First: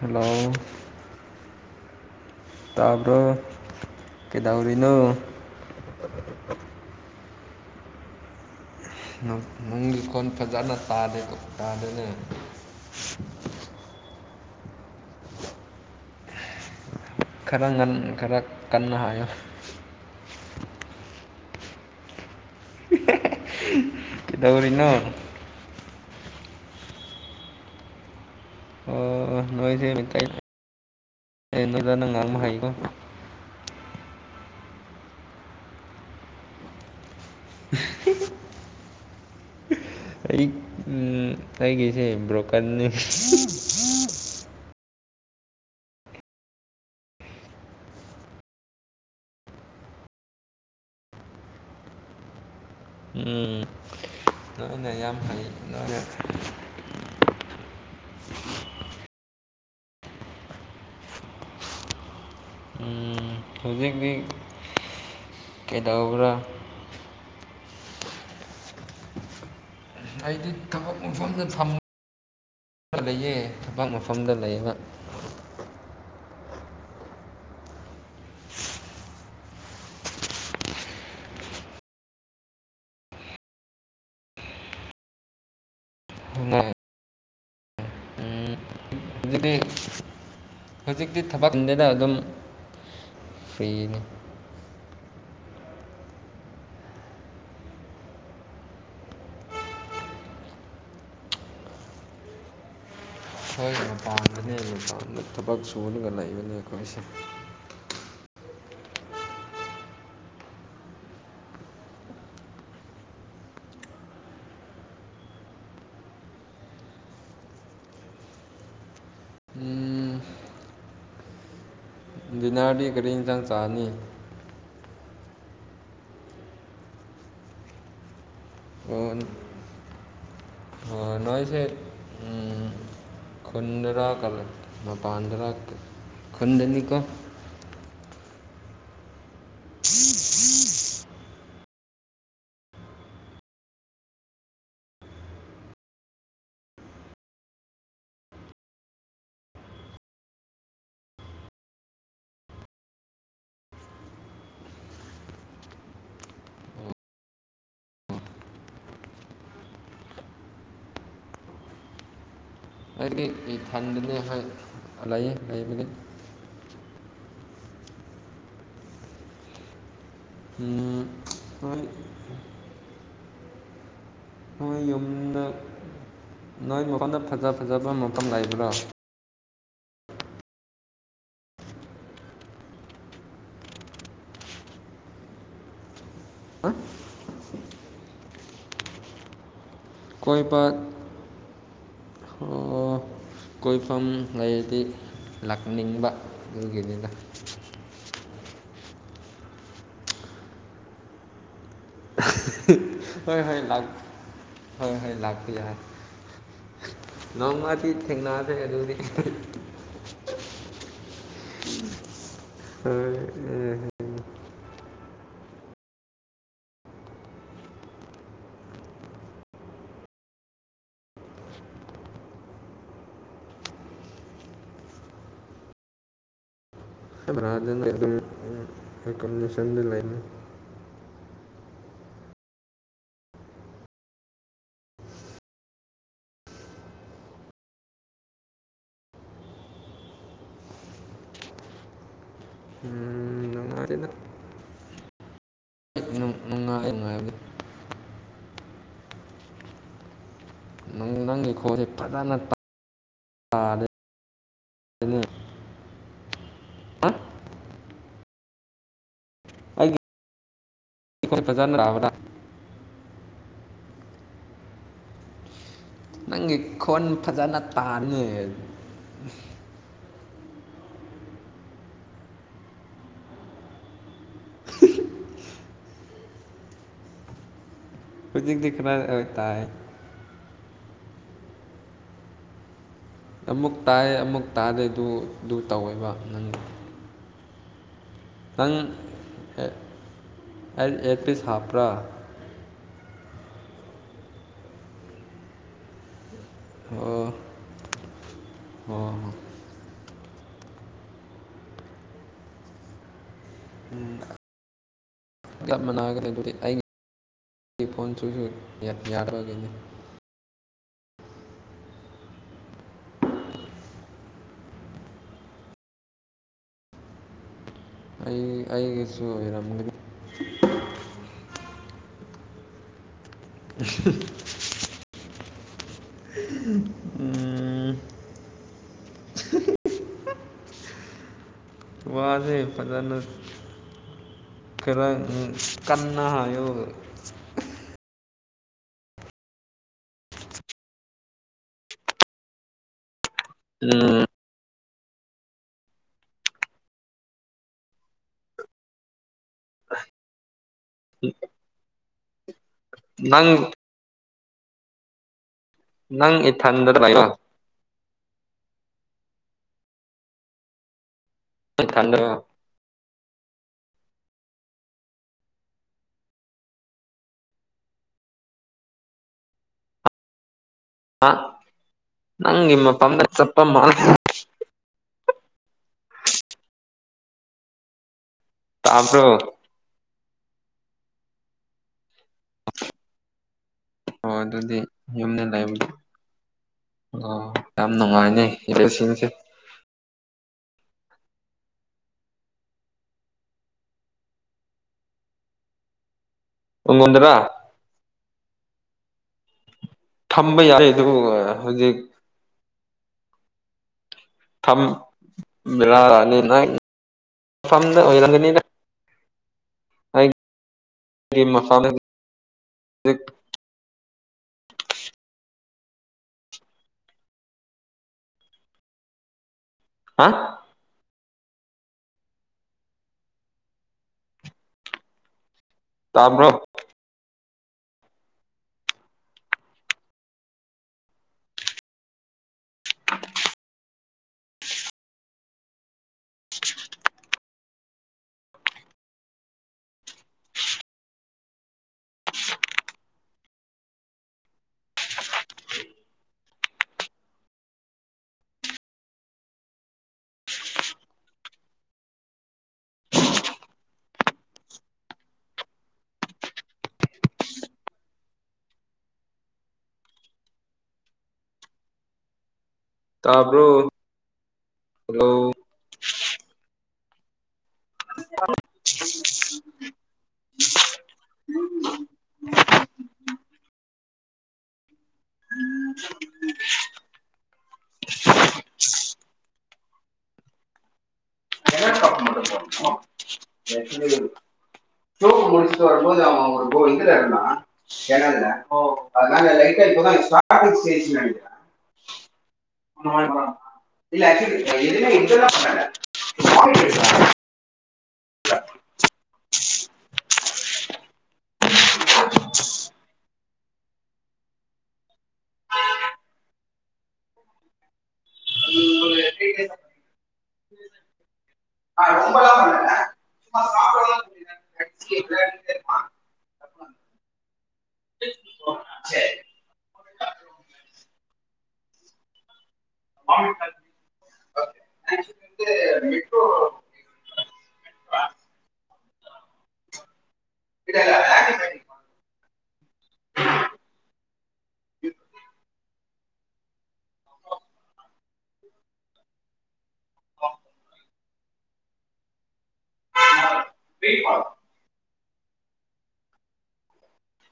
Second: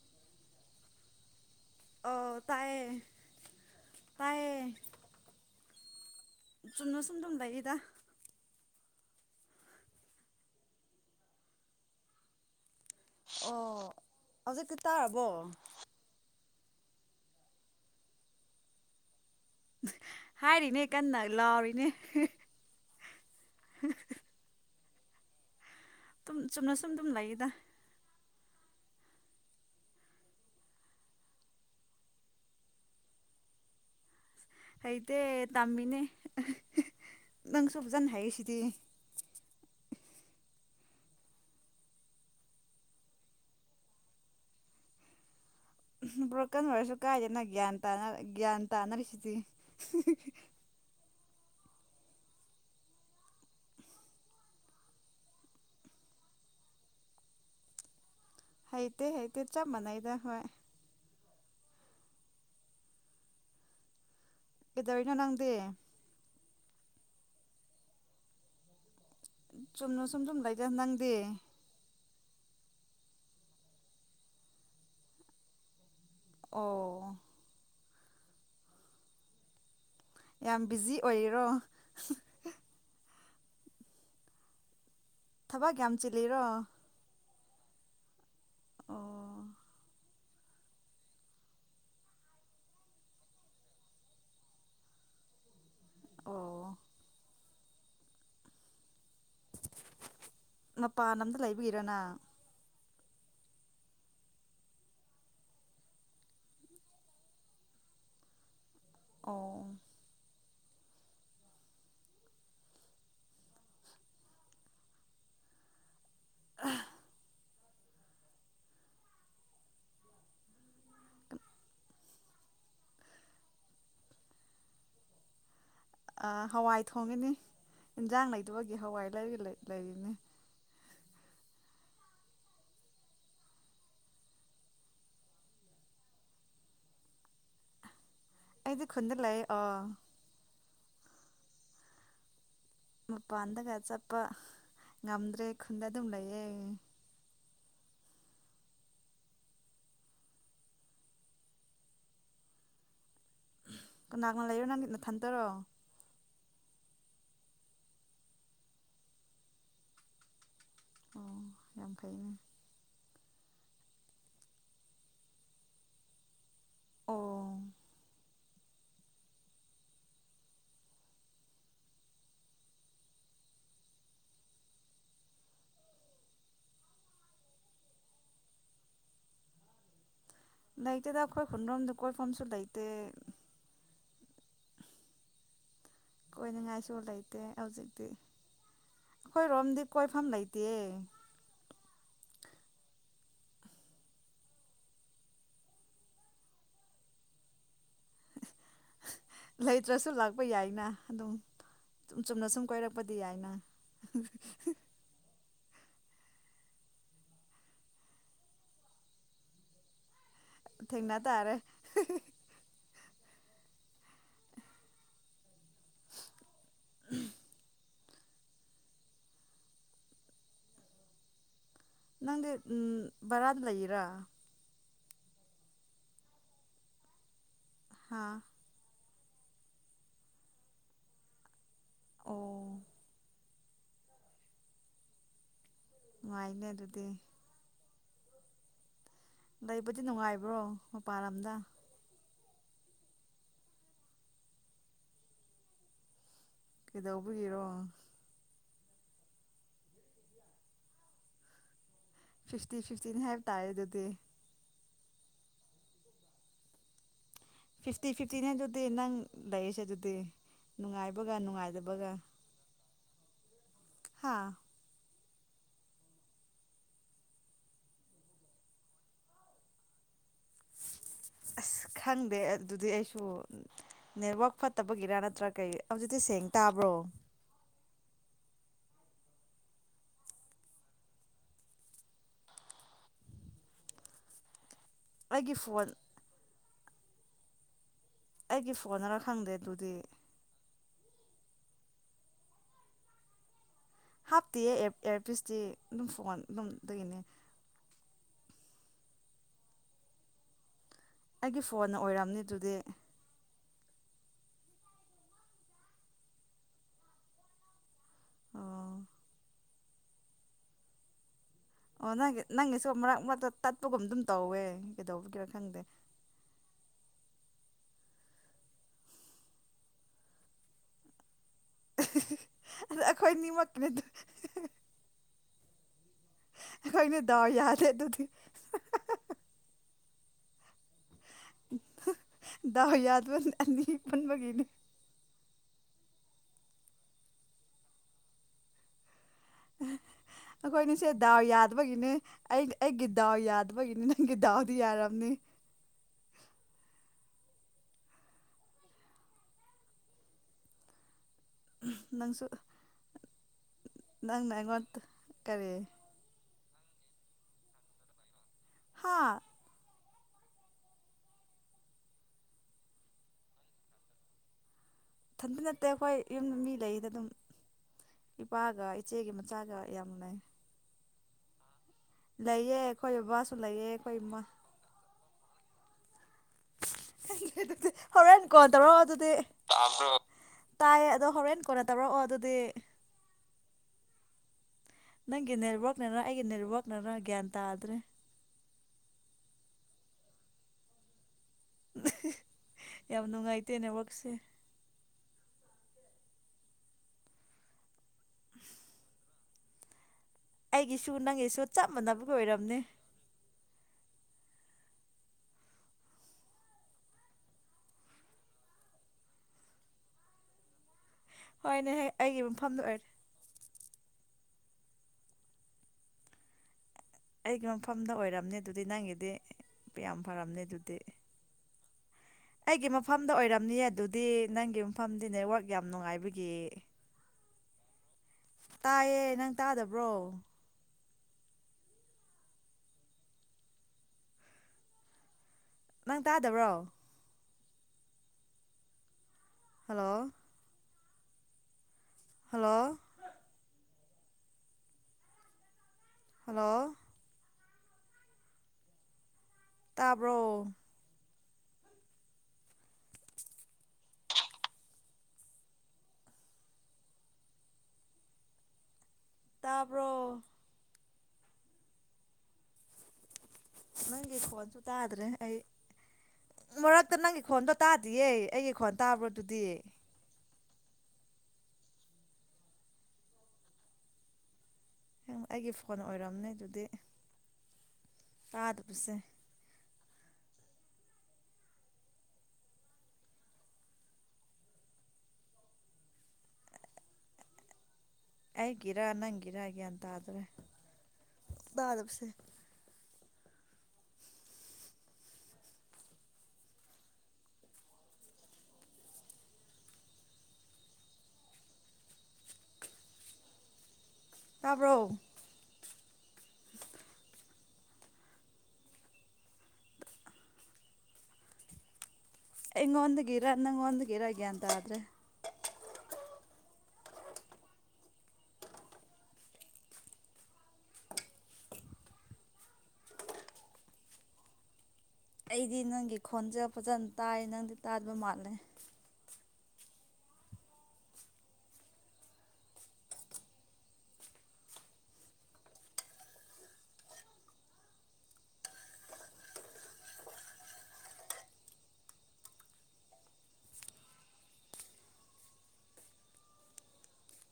hello ꯑꯧ ꯇꯥꯏꯌꯦ ꯇꯥꯕ꯭ꯔꯣ ꯇꯥꯏꯌꯦ ꯀꯩꯗꯧꯔꯤꯅꯣ ꯇꯨꯝ ꯇꯨꯝ ꯂꯩꯗ ꯅꯪ ꯅꯨꯡꯒꯤꯀꯣꯟ ꯐꯖꯅ ꯇꯥꯗꯦ ꯇꯥꯗꯦꯅꯦ ꯑꯣ ꯍꯧꯖꯤꯛꯇꯤ ꯇꯥꯔꯕꯣ ꯈꯔ ꯉꯟ ꯈꯔ ꯀꯟꯅ ꯍꯥꯏꯌꯣ [unintelligible] ꯍꯥꯏꯔꯤꯅꯦ ꯀꯟꯅ ꯂꯥꯎꯔꯤꯅꯦ [unintelligible] ꯀꯩꯗꯧꯔꯤꯅꯣ ꯇꯨꯝ ꯆꯨꯝꯅ ꯁꯨꯝ ꯗꯨꯝ ꯂꯩꯌꯦꯗ ꯑꯣ ꯑꫭ ꯅꯣꯏꯁꯦ ꯃꯇ [unintelligible] ꯉꯥꯡꯕ ꯍꯥꯏꯀꯣ ꯍꯩꯇꯦ ꯇꯃꯤꯅꯦ [unintelligible] ꯅꯪꯁꯨ ꯐꯖꯅ ꯍꯩꯁꯤꯗꯤ ꯑꯩ ꯎꯝ ꯑꯩꯒꯤꯁꯦ ꯕ꯭ꯔꯣꯀꯟꯅꯤ ꯕ꯭ꯔꫭꯀꯟ ꯑꯣꯏꯔꯁꯨ ꯀꯥꯏꯗꯦꯅ ꯒ꯭ꯌꯥꯟ ꯇꯥꯅꯔ ꯒ꯭ꯌꯥꯟ ꯇꯥꯅꯔꯤꯁꯤꯗꯤ ꯎꯝ ꯅꯣꯏꯅ ꯌꯥꯝ ꯍꯩ ꯅꯣꯏꯅ ꯍꯩꯇꯦ ꯍꯩꯇꯦ ꯆꯥꯞ ꯃꯅꯩꯗ ꯑꯈꫭꯏ ꯎꯝ ꯀꯩꯗꯧꯔꯤꯅꫭ ꯅꯪꯗꯤ ꯀꯩꯗꯧꯕꯔꯥ ꯆꯨꯝꯅꯣ ꯁꯨꯝ ꯆꯨꯝ ꯂꯩꯗ ꯅꯪ ꯁꫭꯝꯗ ꯊꯝꯃꯨ ꯊꯕꯛ ꯃꯐꯝꯗ ꯂꯩꯕ ꯑꯣ ꯌꯥꯝ ꯕꯤꯖꯤ ꯑꯣꯏꯔꯤꯔꫭ ꯊꯕꯛ ꯌꯥꯝ ꯆꯤꯜꯂꯤꯔꯣ ꯎꯝ ꯑꯣ ꯍꯧꯖꯤꯛꯇꯤ ꯍꯧꯖꯤꯛꯇꯤ ꯊꯕꯛ ꯆꯤꯟꯗꯦꯗ ꯑꯗꯨꯝ ꯐ꯭ꯔꯤꯅꯤ ꯑꯣ ꯃꯄꯥꯟ ꯂꯝꯗ ꯂꯩꯕꯒꯤꯔꯅ ꯍꯣꯏ ꯃꯄꯥꯟꯗꯅꯦ ꯊꯕꯛ ꯊꯕꯛ ꯁꯨꯨꯔꯒ ꯂꯩꯕꯅꯦ ꯑꯩꯈꯣꯏꯁꯦ ꯑꯣ ꯎꯝ ꯗꯤꯅꯔꯗꯤ ꯀꯔꯤ ꯏꯟꯖꯥꯡ ꯆꯥꯅꯤ ꯑ ꯍꯋꯥꯏ ꯊꯣꯡꯉꯅꯤ ꯏꯟꯖꯥꯡ ꯂꯩꯇꯕꯒꯤ ꯍꯋꯥꯏ ꯂꯩꯔꯂꯩ ꯂꯩꯔꯤꯅꯤ ꯑꯣ ꯅꯣꯏꯁꯦ ꯎꯝ ꯈꯨꯟꯗꯔ ꯀꯂꯞ ꯃꯄꯥꯟꯗ꯭ꯔꯥ ꯈꯨꯨꯟꯗꯅꯤꯀꫭ ꯑꯩꯗꯤ ꯈꯨꯟꯗ ꯂꯩꯌꯦ ꯑꫭ ꯃꯄꯥꯟꯗꯒ ꯆꯠꯄ ꯉꯝꯗ꯭ꯔꯦ ꯈꯨꯟꯗ ꯑꯗꯨꯝ ꯂꯩꯌꯦ ꯀꯅꯥꯒ ꯂꯩꯔꯤꯅꫭ ꯅꯪ ꯅꯊꯟꯇꯔꯣ ꯑꯣ ꯌꯥꯝ ꯐꯩꯅꯦ ꯑꯩꯗꯤ ꯏꯊꯟꯗꯅꯤ ꯍꯣꯏ ꯂꯩꯌꯦ ꯂꯩꯕꯗꯤ ꯑꯣ ꯎꯝ ꯍꯣꯏ ꯅꯣꯏ ꯌꯨꯝꯗ ꯅꯣꯏ ꯃꯄꯥꯟꯗ ꯐꯖ ꯐꯖꯕ ꯃꯐꯝ ꯂꯩꯕ꯭ꯔꯣ ꯂꯩꯇꯦꯗ ꯑꯩꯈꯣꯏ ꯈꯨꯟꯔꯣꯝꯗ ꯀꯣꯏꯐꯝꯁꯨ ꯂꯩꯇꯦ ꯀꯣꯏꯅꯤꯡꯉꯥꯏꯁꯨ ꯂꯩꯇꯦ ꯍꯧꯖꯤꯛꯇꯤ ꯑꯩꯈꯣꯏ ꯔꯣꯝꯗꯤ ꯀꯣꯏꯐꯝ ꯀꯣꯏꯕ ꯂꯩꯇꯤꯌꯦ ꯀꯣꯏꯐꯝ ꯂꯩꯔꯗꯤ ꯂꯥꯛꯅꯤꯡꯕ ꯑꯗꯨꯒꯤꯅꯤꯗ ꯂꯩꯇ꯭ꯔꯁꯨ ꯂꯥꯛꯄ ꯌꯥꯏꯅ ꯑꯗꯨꯝ ꯆꯨꯝ ꯆꯨꯝꯅ ꯁꯨꯝ ꯀꯣꯏꯔꯛꯄꯗꯤ ꯍꯣꯏ ꯌꯥꯏꯅ ꯍꯣꯏ ꯍꯣꯏ ꯍꯣꯏ ꯂꯥꯛꯄ ꯌꯥꯏ ꯉꯣꯡꯃꯗꯤ ꯊꯦꯡꯅꯗ ꯑꯗꯨ ꯑꯗꯨꯗꯤ ꯊꯦꯡꯅ ꯇꯥꯔꯦ ꯎ ꯎ ꯎ ꯅꯪꯦ ꯎꯝ ꯔꯗ ꯂꯩ ꯏꯔꯥ ꯍꯥꯥ ꯑꯦꯀꯣꯃꯣꯅꯦꯦꯁꯟꯗꯤ ꯂꯩꯅ ꯑꯣ ꯃꯅꯨꯡꯥꯏꯅ ꯑꯗꯨꯗꯤ ꯂꯩꯕꯗꯤ ꯅꯨꯡꯉꯥꯏꯕ꯭ꯔꯣ ꯃꯄꯥꯟ ꯂꯝꯗ ꯅꯨꯡꯉꯥꯏꯇꯦꯗ ꯅꯨꯡꯉꯥꯏ ꯅꯨꯡꯉꯥꯏꯕꯅꯤ ꯀꯩꯧꯗꯕꯒꯤꯔꫭ ꯅꯪ ꯅꯪꯒꯤ ꯈꯣꯟꯁꯦ ꯐꯖꯅ ꯐꯤꯐꯇꯤ ꯐꯤꯐꯇꯤꯅꯤ ꯍꯥꯏꯕ ꯇꯥꯔꯦ ꯇꯥꯗꯦꯅꯦ ꯑꯗꯨꯗꯤ ꯐꯤꯐꯇꯤ ꯐꯤꯐꯇꯤꯅꯦ ꯑꯗꯨꯗꯤ ꯅꯪ ꯂꯩꯔꯤꯁꯦ ꯑꯗꯨꯗꯤ ꯅꯨꯡꯉꯥꯏ ꯑꯩꯈꯣꯏ ꯐꯖꯅ ꯇꯥꯕꯗ ꯍꯥꯥ ꯅꯪꯒꯤ ꯈꯣꯟ ꯐꯖꯅ ꯇꯥꯅꯤ [inaudible] ꯑꯁ [unintelligible] ꯈꯪꯗꯦ ꯑꯗꯨꯗꯤ ꯑꯩꯁꯨ ꯅꯦꯠꯋꯥꯛ ꯐꯠꯇꯕꯒꯤꯔꯥ ꯅꯠꯇ꯭ꯔ ꯀꯩ ꯍꯧꯖꯤꯛꯇꯤ ꯁꯦꯡ ꯇꯥꯕ꯭ꯔꯣ ꯍꯧꯖꯤꯛꯇꯤ ꯈꯔ ꯑ ꯇꯥꯏ ꯑꯃꯨꯛ ꯇꯥꯏ ꯑꯃꯨꯛ ꯇꯥꯗ ꯑꯗꯨ ꯑꯩꯒꯤ ꯑꯗꯨ ꯐꯣꯟ ꯇꯧꯋꯦꯕ ꯅꯪ ꯅꯪ ꯑꯩꯒꯤ ꯐꯣꯟ ꯈꯔ ꯈꯪꯗꯦ ꯑꯗꯨꯗꯤ ꯑꯦꯜ ꯑꯦ ꯄꯤꯁ ꯍꯥꯞꯄ꯭ꯔꯥ ꯍꯥꯞꯇꯤꯌꯦ ꯑꯦꯌꯥꯔꯄꯤꯁꯇꯤ ꯑꯗꯨꯝ ꯐꯣꯟ ꯑꯗꯨꯝꯗꯒꯤꯅꯦ ꯑꯣ ꯑꯣ ꯑꯩꯒꯤ ꯐꯣꯟꯅ ꯑꯣꯏꯔꯝꯅꯤ ꯑꯗꯨꯗꯤ ꯎꯝ ꯂꯒꯞ ꯃꯅꯥꯒ ꯂꯩꯗꯨꯗꯤ ꯑꯩ ꯐꯣꯟ ꯆꯨꯁꯨ ꯑꯣ ꯌꯥꯔꯔꯕꯒꯤꯅꯤ ꯑꯣ ꯅꯪꯒꯤ ꯅꯪꯒꯤꯁꯨ ꯃꯔꯛ ꯃꯔꯛꯇ ꯇꯠꯄꯒꯨꯝ ꯑꯗꯨꯝ ꯇꯧꯋꯦ ꯀꯩꯗꯧꯕꯒꯤꯔ ꯈꯪꯗꯦ [unintelligible] ꯑꯩ ꯑꯩꯒꯤꯁꯨ ꯑꯣꯏꯔꯝꯒꯅꯤ ꯑꯗ ꯑꯩꯈꯣꯏ ꯅꯤꯃꯛꯅꯦꯗ ꯀꯣꯏꯅ ꯗꯔ ꯌꯥꯗ ꯇ ꯋꯥꯁꯦ ꯗꯥꯎ ꯄꯇꯥ ꯅ ꯌꯥꯗꯕ ꯑꯅꯤ ꯄꯨꯟꯕꯒꯤꯅꯤ ꯀꯥꯡ ꯎ ꯀꯟꯅ ꯌ ꯑꯩꯈꯣꯏꯅꯤꯁꯦ ꯗꯥꯎ ꯌꯥꯗꯕꯒꯤꯅꯦ ꯑꯩ ꯑꯩꯒꯤ ꯗꯥꯎ ꯌꯥꯗꯕꯒꯤꯅꯤ ꯎꯝ ꯅꯪꯒꯤ ꯗꯥꯎꯗꯤ ꯌꯥꯔꯝꯅꯤ ꯎꯝ ꯅꯪꯁꯨ ꯅꯪ ꯅꯪ ꯑꯩꯉꯣꯟ ꯀꯔꯤ ꯊꯗ ꯍꯥ ꯊꯗ ꯊꯟꯗꯤ ꯅꯠꯇꯦ ꯑꯩꯈꯣꯏ ꯌꯨꯝꯗ ꯃꯤ ꯂꯩꯗ ꯑꯗꯨꯝ ꯏꯄꯥꯒ ꯏꯆꯦꯒꯤ ꯃꯆꯥꯒ ꯌꯥꯝꯅ ꯍꯥ ꯂꯩꯑ ꯑꯩꯈꯣꯏ ꯕꯕꯥꯁꯨ ꯂꯩꯑ ꯑꯩꯈꯣꯏ ꯏꯃꯥ ꯑꯗꯨꯗꯤ ꯍꯣꯔꯦꯟ ꯀꯣꯟ ꯇꯧꯔ ꯇꯥꯕ꯭ꯔꯣ ꯑꯗꯨꯗꯤ ꯇꯥꯏ ꯑꯗꯣ ꯍꯣꯔꯦꯟ ꯀꯣꯟꯅ ꯇꯧꯔꯛꯑꯣ ꯑꯗꯨꯗꯤ ꯍꯣꯏ ꯑꯗꯨꯗꯤ ꯌꯨꯝꯗ ꯅꯪꯒꯤ ꯂꯩꯕꯗꯤ ꯅꯦꯠꯋꯥꯛꯅꯔ ꯑꯩꯒꯤ ꯅꯦꯠꯋꯥꯛꯅꯔ ꯑꯣ ꯒ꯭ꯌꯥꯟ ꯌꯥꯝ ꯇꯥꯗ꯭ꯔꯦ ꯅꯨꯡꯉꯥꯏꯅꯤ ꯂꯣꯏꯁꯤꯟꯁꯤ ꯌꯥꯝ ꯅꯨꯡꯉꯥꯏꯇꯦ ꯅꯋꯛꯁꯦ ꯎꯣꯗꯔ ꯊꯝꯕ ꯌꯥꯔꯦ ꯑꯗꯨꯕꯨ ꯑꯩꯒꯤꯁꯨ ꯅꯪꯒꯤꯁꯨ ꯆꯞ ꯍꯧꯖꯤꯛ ꯃꯥꯟꯅꯕ ꯑꯣꯏꯔꯝꯅꯤ ꯐꯝ ꯐꯝ ꯑꯣꯏꯔꯅꯤ ꯑ ꯍꯣꯏꯅꯦ ꯑꯩꯒꯤ ꯃꯐꯝꯗ ꯑꯣꯏꯔꯦ ꯑꯩꯒꯤ ꯃꯐꯝꯗ ꯑꯣꯏꯔꯝꯅꯦ ꯑꯗꯨꯗꯤ ꯅꯪꯒꯤꯗꯤ ꯌꯥꯝ ꯌꯥꯝ ꯍꯥ ꯐꯔꯝꯅꯤ ꯑꯗꯨꯗꯤ ꯑꯩꯒꯤ ꯃꯐꯝꯗ ꯑꯣꯏꯔꯝꯅꯤ ꯑꯗꯨꯗꯤ ꯅꯪꯒꯤ ꯃꯐꯝꯗꯤꯅꯦꯋ ꯌꯥꯝ ꯇꯥꯕ꯭ꯔꯣ ꯅꯨꯡꯉꯥꯏꯕꯒꯤ ꯇꯥꯏꯌꯦ ꯅꯪ ꯇꯥꯗꯕ꯭ꯔꯣ ꯅꯪ ꯇꯥꯗꯕ꯭ꯔꯣ ꯍꯜꯂꯣ ꯍꯜꯂꯣ ꯍꯜꯂꯣ ꯇꯥꯕ꯭ꯔꯣ ꯇꯥꯔꯕꯣ ꯇꯥꯕ꯭ꯔꯣ ꯅꯪꯒꯤ ꯈꯣꯟ ꯇꯗ꯭ꯔꯦ ꯍꯜꯂꯣ ꯑꯩ ꯃꯔꯛꯇ ꯅꯪꯒꯤ ꯈꯣꯟꯗꯣ ꯇꯥꯗꯤꯌꯦ ꯑꯩꯒꯤ ꯈꯣꯟ ꯇꯥꯕ꯭ꯔꯣ ꯑꯗꯨꯗꯤ ꯑꯩꯒꯤ ꯐꯣꯟ ꯑꯣꯏꯔꯝꯅꯦ ꯑꯗꯨꯗꯤ ꯇꯥꯗ ꯄꯨꯁꯦ ꯇꯣꯄ ꯃꯅꯤꯁꯤ ꯋꯥꯔꯕꯗꯤ ꯣꯗꯔꯔꯃ ꯆꯗ ꯑꯩꯒꯤꯔ ꯅꯪꯒꯤꯔ ꯒ꯭ꯌꯥꯟ ꯍ ꯁꯕꯁꯦ ꯃꯥ ꯏꯟ [inaudible] ꯇꯥꯕ꯭ꯔꯣ [inaudible] ꯑ ꯏꯪꯣꯟꯟꯒꯔ ꯅꯪꯣꯟꯟꯒꯔꯒꯦꯇ ꯍꯥꯏ꯭ꯔꯦ ꯑꯩꯗꯤ ꯅꯪꯒꯤ ꯈꯣꯟꯁꯦ ꯐꯖꯅ ꯇꯥꯏ ꯅꯪꯗꯤ ꯇꯥꯗꯕ ꯃꯥꯜꯂꯦ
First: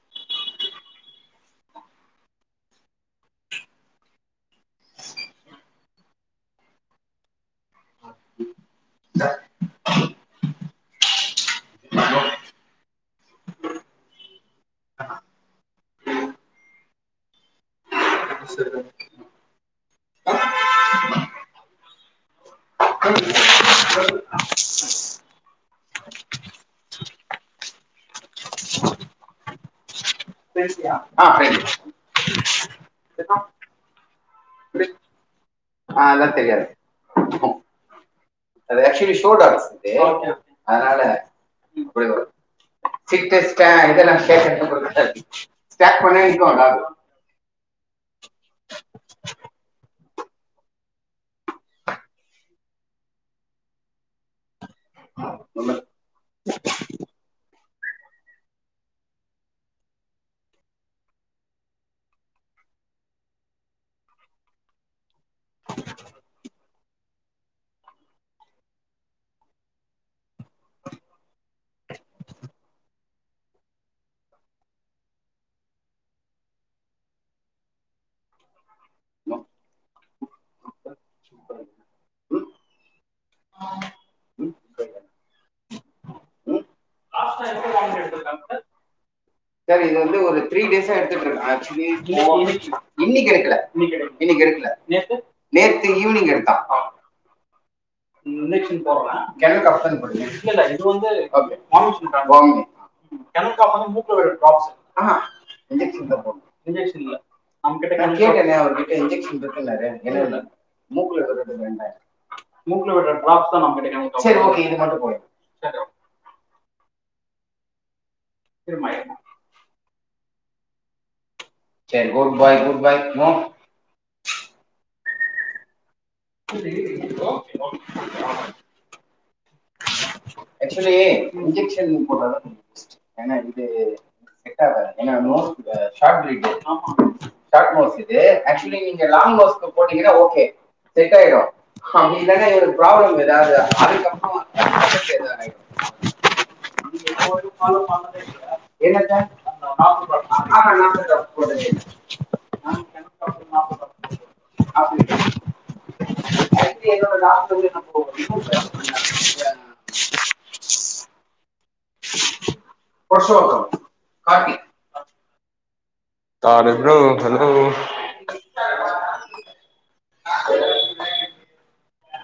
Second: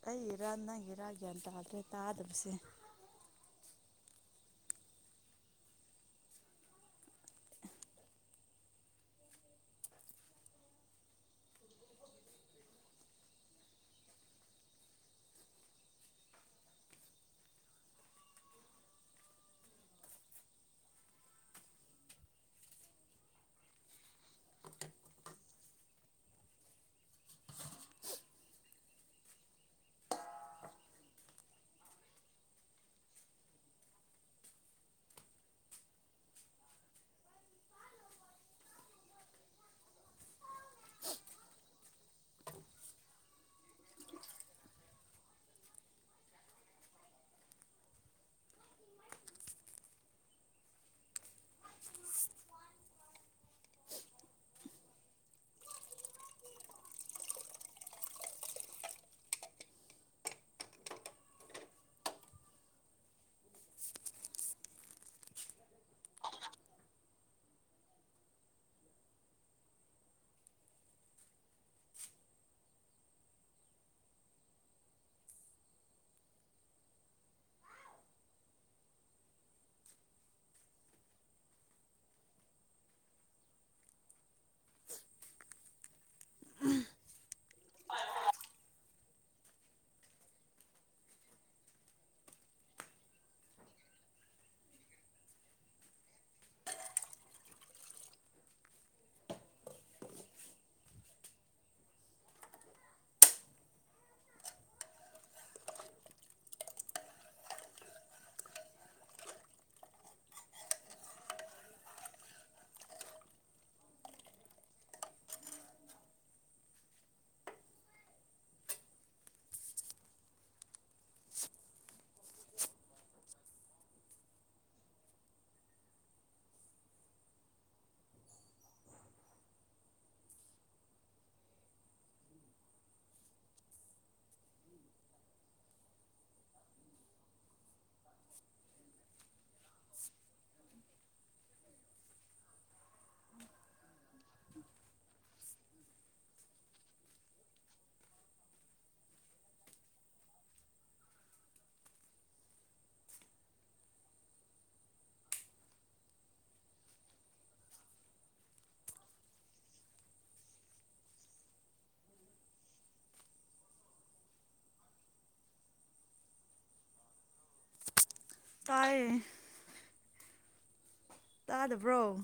ꯑꯩ ꯏꯔꯥ ꯅꯪꯒꯤ ꯏꯔꯥ ꯒ꯭ꯌꯥꯟ ꯇꯥꯗ꯭ꯔꯦ ꯇꯥꯗꯕꯁꯦ ꯐꯁꯤ ꯐꯦ ꯑ ꯂ ꯇꯔꯤꯔꯦ ꯑꯗ ꯑꯆꯨꯋꯂꯤ ꯁꯣꯔꯠꯁꯦ ꯑꯗꯨꯅꯔ [inaudible] [inaudible] [inaudible] ꯍ ꯎꯝ ꯎ ꯎꯝ [inaudible] ꯔ ꯊꯔꯤꯁ ꯛꯂ ꯅꯦ ꯏꯚꯅꯤꯡ ꯔ ꯀ ꯀ ꯀꯩꯅꯛ ꯏꯟ ꯏꯟꯁꯟ ꯏ ꯑꯃ ꯀ ꯅ ꯀꯦꯇꯦꯅꯦꯔ ꯀ ꯏꯟꯖꯦꯛꯁꯟꯔꯇꯦꯅ ꯃꯨꯛꯂꯔ ꯃ ꯀꯣꯔ ꯀ ꯐꯔꯃ ꯨ [inaudible] [inaudible] ꯑꯦꯆ ꯏꯟꯖꯦꯛꯁꯟ ꯏ [unintelligible] ꯑꯣꯀꯦ ꯁꯦꯠꯣ ꯄ꯭ꯔꯣꯕ꯭ꯂꯂꯦꯝ ꯑꯦ [unintelligible] [inaudible] [inaudible] ꯂꯔ [inaudible] [inaudible] ꯄꯁꯊꯝ ꯀꯥꯀꯤ ꯇꯥꯔꯦ꯭ꯔꯣ ꯇꯔꯌꯦꯦ ꯍ ꯇꯥꯗꯕ꯭ꯔꯣ